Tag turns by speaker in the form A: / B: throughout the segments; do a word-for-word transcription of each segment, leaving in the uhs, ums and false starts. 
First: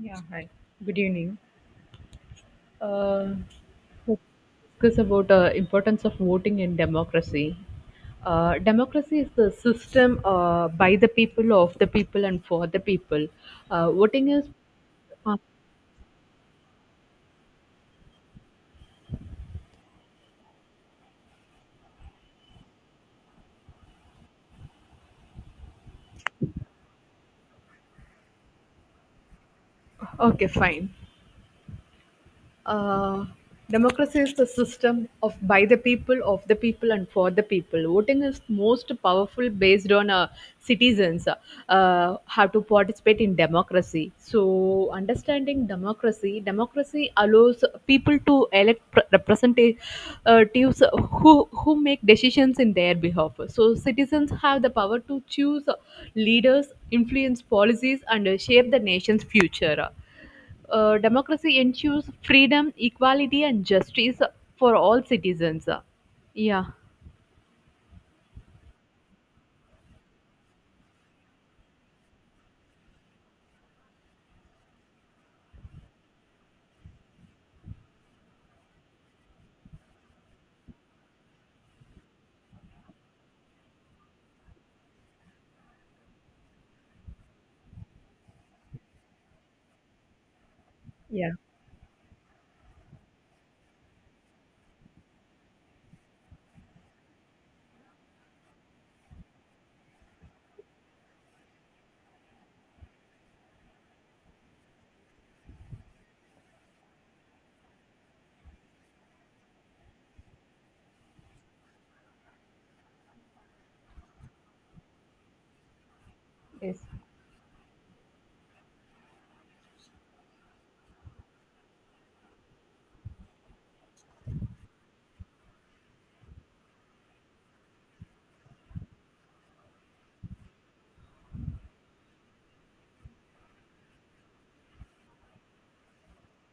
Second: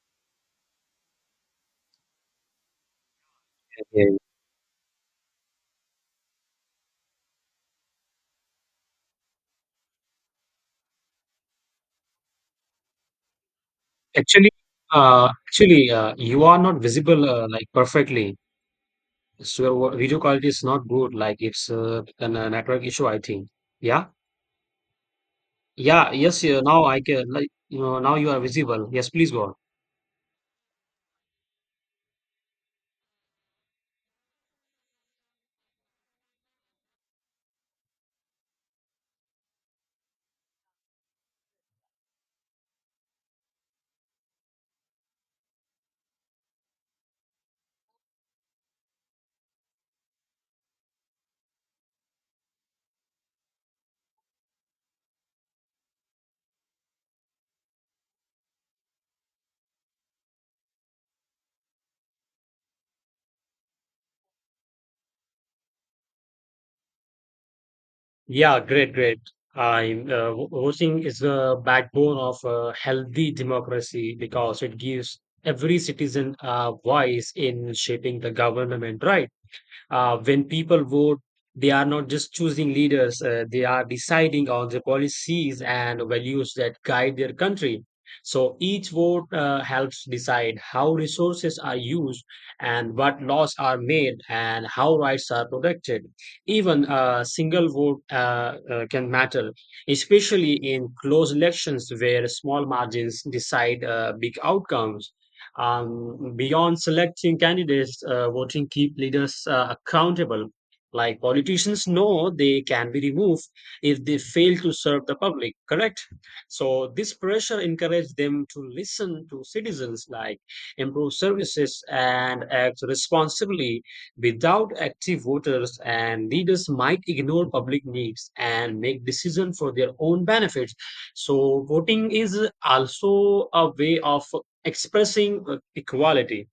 A: Yeah, hi. Good evening. uh,
B: Yeah.
A: Focus about uh, importance of voting in democracy. Uh, democracy is the system uh, by the people, of the people, and for the people. Uh, voting is
B: Actually, uh,
A: uh,
B: actually, uh, you are not visible uh, like perfectly. So what- video quality is not good. Like it's uh, a n- network issue, I think. Yeah, yeah, yes. Yeah, now I can like you know now you are visible. Yes, please go on.
A: okay, fine. uh, Democracy is the system of by the people, of the people, and for the people. Voting is most powerful based on uh, citizens uh, how to participate in democracy. So, understanding democracy, democracy allows people to elect pr- representatives who who make decisions in their behalf. So, citizens have the power to choose leaders, influence policies, and uh, shape the nation's future. Uh, democracy ensures freedom, equality, and justice for all citizens. Yeah.
B: Yeah, great, great. I'm uh, vo- voting is the backbone of a healthy democracy because it gives every citizen a voice in shaping the government, right? Uh, when people vote, they are not just choosing leaders, uh, they are deciding on the policies and values that guide their country. So each vote uh, helps decide how
A: Yeah.
B: resources are used and what laws are made and how rights are protected. Even a single vote uh, uh, can matter, especially in close elections where small margins decide uh, big outcomes. Um, beyond selecting candidates, uh, voting keep leaders uh, accountable. Like politicians know they can be removed if they fail to serve the public, correct?
A: Yes.
B: So this pressure encouraged them to listen to citizens, like improve services and act responsibly. Without active voters and leaders might ignore public needs and make decisions for their own benefits. So voting is also a way of expressing uh, equality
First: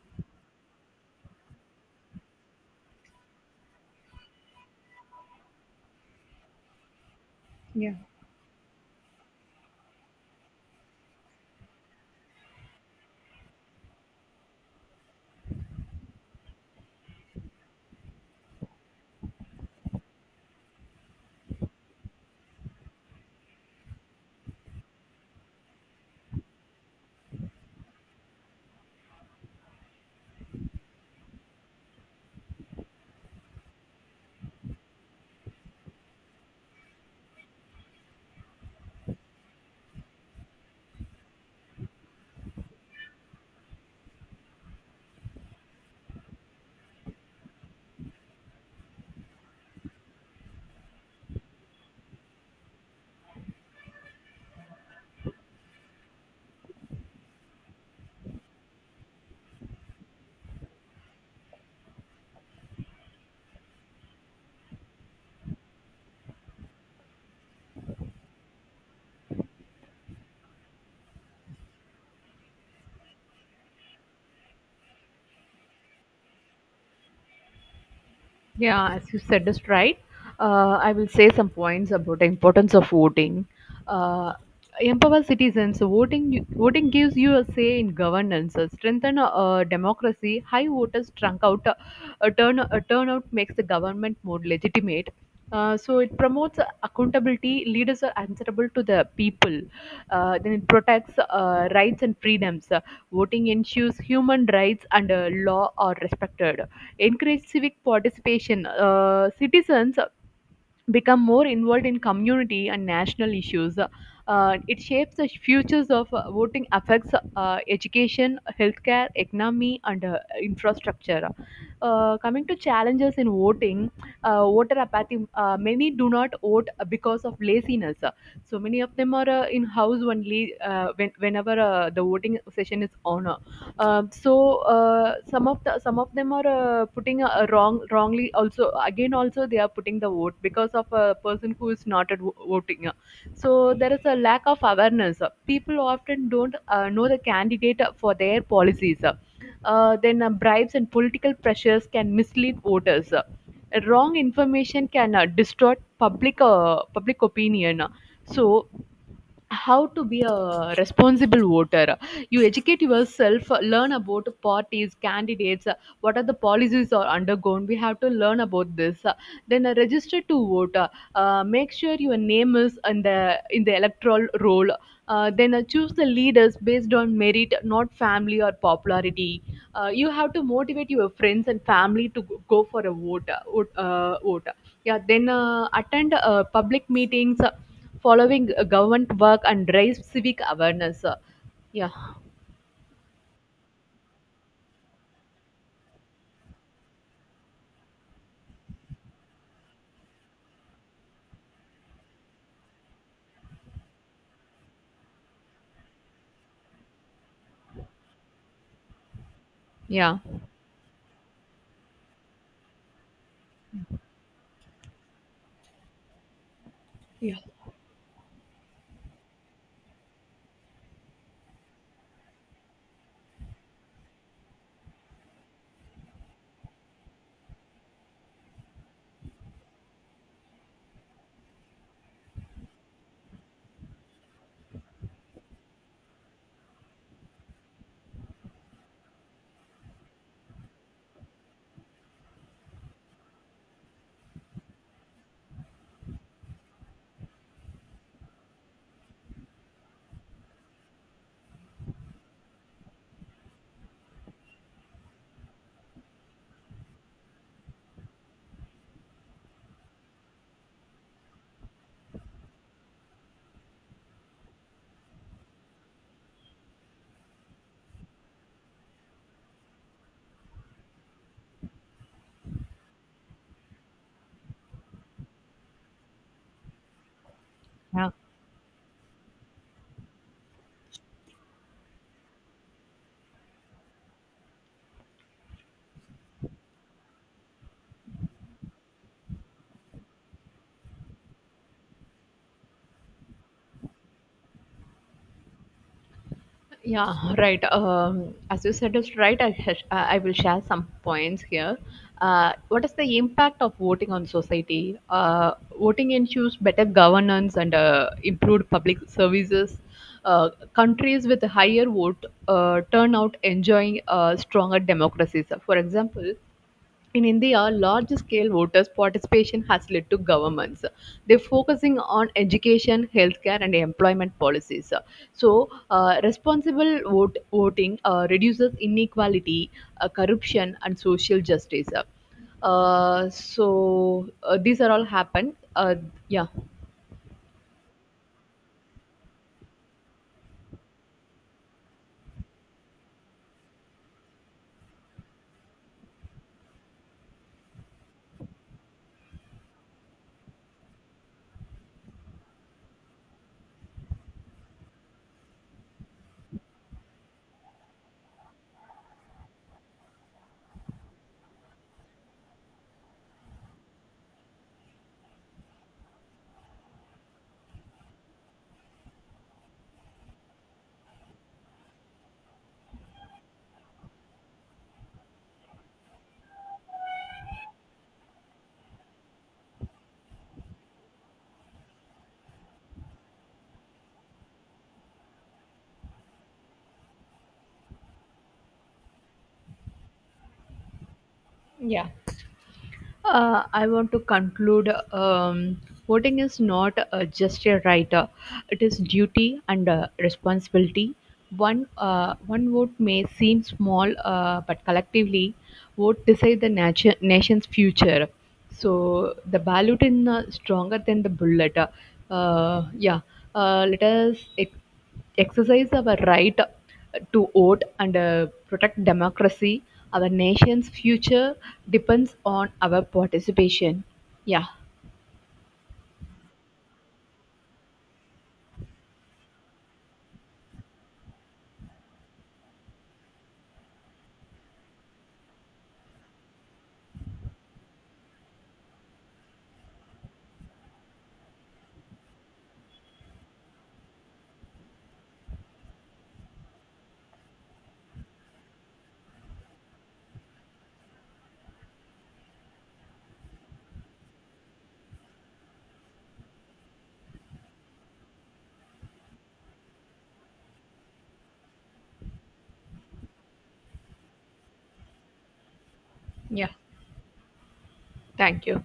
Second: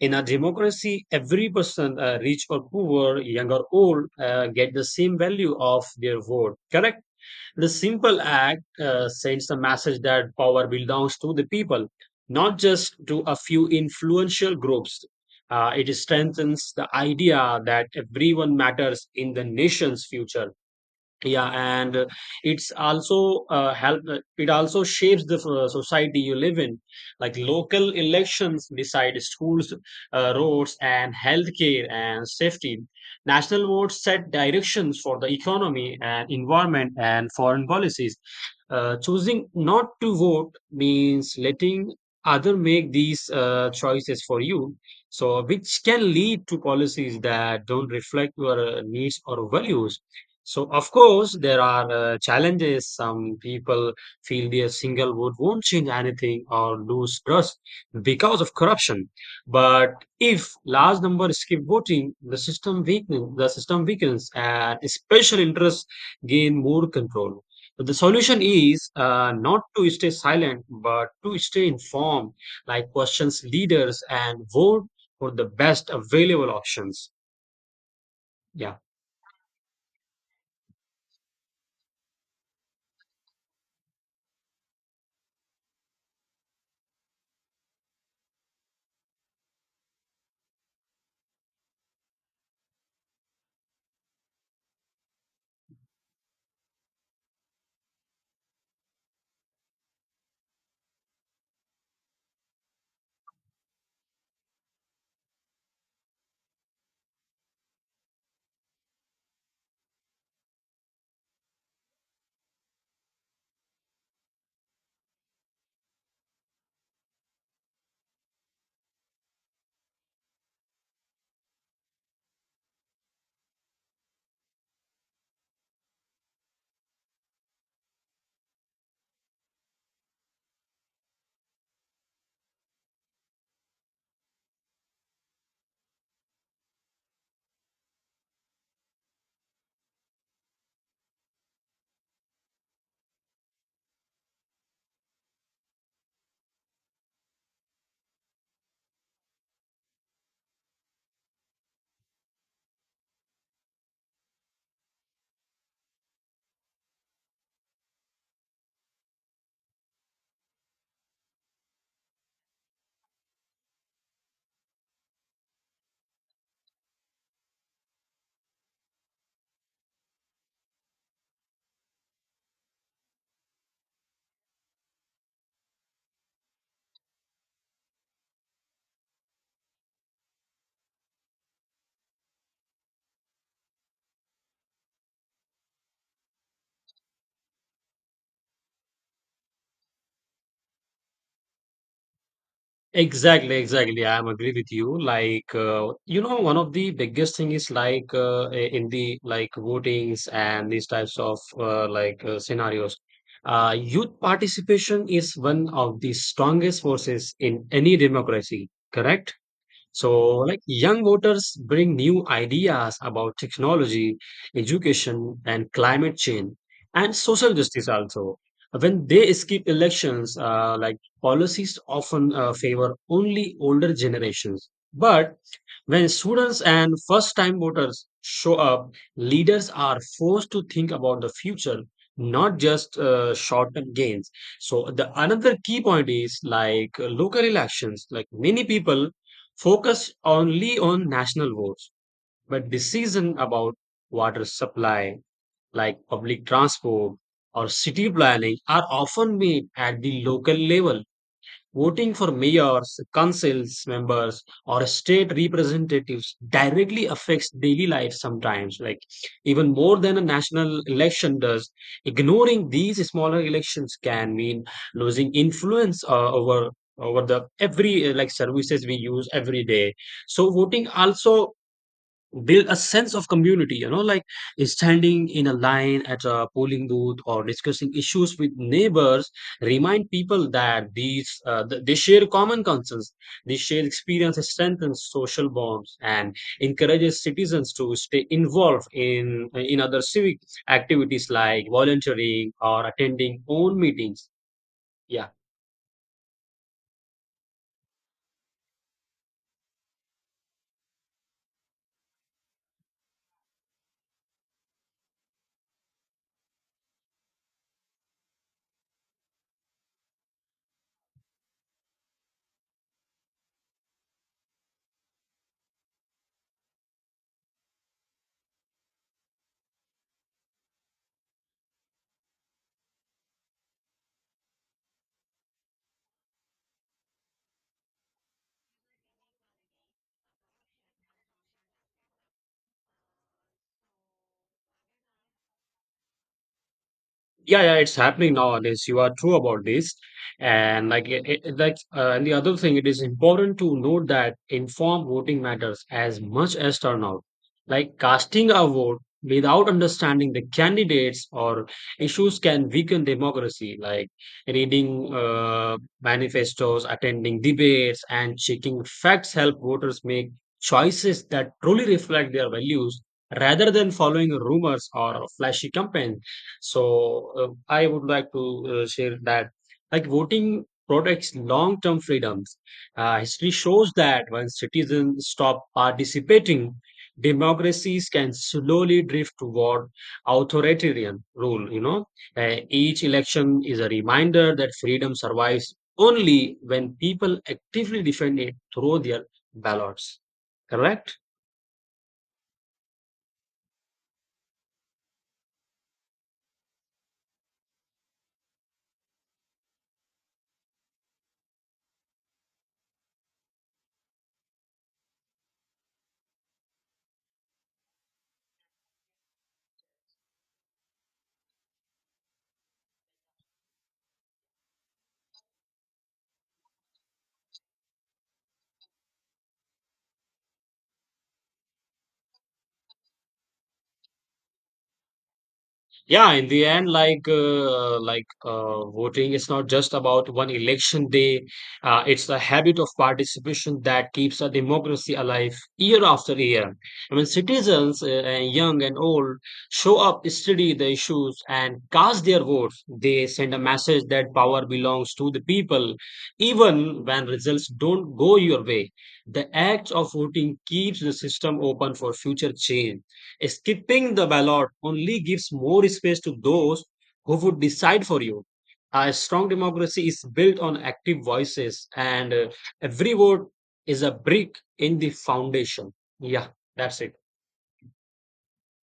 B: in a democracy, every person uh, rich or poor, young or old, uh, get the same value of their vote, correct? The
A: Yeah.
B: simple act uh, sends the message that power belongs to the people, not just to a few influential groups. Uh, it strengthens the idea that everyone matters in the nation's future. Yeah, and uh, it's also uh, help uh, it also shapes the uh, society you live in. Like local elections decide schools, uh, roads and healthcare and safety. National votes set directions for the economy and environment and foreign policies. Uh, choosing not to vote means letting other make these uh, choices for you, so which can lead to policies that don't reflect your uh, needs or values. So, of course, there are uh, challenges. Some people feel their single vote won't change anything or lose trust because of corruption. But if large number skip voting, the system weakens, the system weakens, and special interests gain more control. So the solution is uh, not to stay silent, but to stay informed, like questions leaders and vote for the best available options. Yeah.
A: Yeah, as you said is right. Uh, I will say some points about the importance of voting. Uh, Empower citizens. Voting voting gives you a say in governance, uh, strengthen uh, democracy. High voters trunk out uh, a turn a turnout makes the government more legitimate. Uh, so it promotes accountability. Leaders are answerable to the people. Uh, then it protects uh, rights and freedoms. Uh, voting ensures human rights and uh, law are respected encourage civic participation. Uh, citizens become more involved in community and national issues. Uh, it shapes the futures of uh, voting, affects uh, education, healthcare, economy, and uh, infrastructure. Uh, coming to challenges in voting, uh, voter apathy. Uh, many do not vote because of laziness. So many of them are uh, in house only uh, when, whenever uh, the voting session is on. Um, so uh, some of the some of them are uh, putting a, a wrong wrongly also again also they are putting the vote because of a person who is not at vo- voting. So there is a lack of awareness. People often don't uh, know the candidate for their policies. Uh, then uh, Bribes and political pressures can mislead voters. Wrong information can uh, distort public uh, public opinion. So how to be a responsible voter, you educate yourself, learn about parties, candidates, what are the policies are undergone. We have to learn about this, then uh, register to vote, uh, make sure your name is in the in the electoral roll. Uh, then uh, Choose the leaders based on merit, not family or popularity. Uh, you have to motivate your friends and family to go go for a vote uh, vote, uh, vote. Yeah, then uh, attend uh, public meetings, following uh, government work and raise civic awareness. Uh, yeah,
B: Exactly, exactly. I'm agree with you. Like, uh, you know, one of the biggest thing is like uh, i- in the like votings and these types of uh, like uh, scenarios. Uh, youth participation is one of the strongest forces in any democracy, correct?
A: yeah,
B: So, like young voters bring new ideas about technology, education, and climate change, and
A: yeah.
B: social justice also. When they skip elections, uh, like policies often uh, favor only older generations. But when students and first time voters show up, leaders are forced to think about the future, not just uh, short term gains. So, the another key point is like uh, local elections, like many people focused only on national votes, but decisions about water supply, like public transport or city planning, are often made at the local level. Voting for mayors, councils members, or state representatives directly affects daily life sometimes, like even more than a national election does. Ignoring these smaller elections can mean losing influence uh, over over the every uh, like services we use every day. So voting also build a sense of community, you know, like standing in a line at a polling booth or discussing
A: Yeah,
B: issues with neighbors, remind people that these uh, th- they share common concerns, they share experiences, strengthens social bonds and encourages citizens to stay involved in in other civic activities like volunteering or attending own meetings. Yeah,
A: yeah. Right. Um, as you said, is right. I, sh- I will share some points here. Uh, what is the impact of voting on society? Uh, voting ensures better governance and uh, improved public services. Uh, Countries with higher vote uh, turnout enjoying uh, stronger democracies. For example, in India, large scale voters' participation has led to governments. They're focusing on education, healthcare, and employment policies. So, uh, responsible vote, voting uh, reduces inequality, uh, corruption, and social justice. Uh, so, uh, these are all happened. Uh, yeah.
B: yeah, yeah, it's happening nowadays, you are true about this. And like it, it, like uh, and the other thing, it is important to note that informed voting matters as much as turnout. Like casting a vote without understanding the candidates or issues can weaken democracy. Like reading uh, manifestos, attending debates and checking facts help voters make choices that truly reflect their values rather than following rumors or flashy campaigns. So uh, I would like to uh, share that like voting protects long-term freedoms. Uh, history shows that when citizens stop participating, democracies can slowly drift toward authoritarian rule. You know, Uh, each election is a reminder that freedom survives only when people actively defend it through their ballots. Correct?
A: Uh, I want to conclude. Um, voting is not uh, just a right, uh, it is duty and uh, responsibility. One, uh, one vote may seem small, uh, but collectively, vote decide the nation nation's future. So the ballot is uh, stronger than the bullet. Uh, yeah, uh, Let us exercise our right to vote and uh, protect democracy. Our nation's future depends on our participation. Yeah,
B: Yeah, in the end, like uh, like uh, voting is not just about one election day. Uh, it's a habit of participation that keeps a democracy alive year after year. I mean, citizens, uh, uh, young and old, show up, study the issues, and cast their votes. They send a message that power belongs to the people, even when results don't go your way. The act of voting keeps the system open for future change. Skipping the ballot only gives more space to those who would decide for you. A strong democracy is built on active voices, and uh, every vote is a brick in the foundation. Yeah,
A: yeah,
B: that's it.
A: thank you.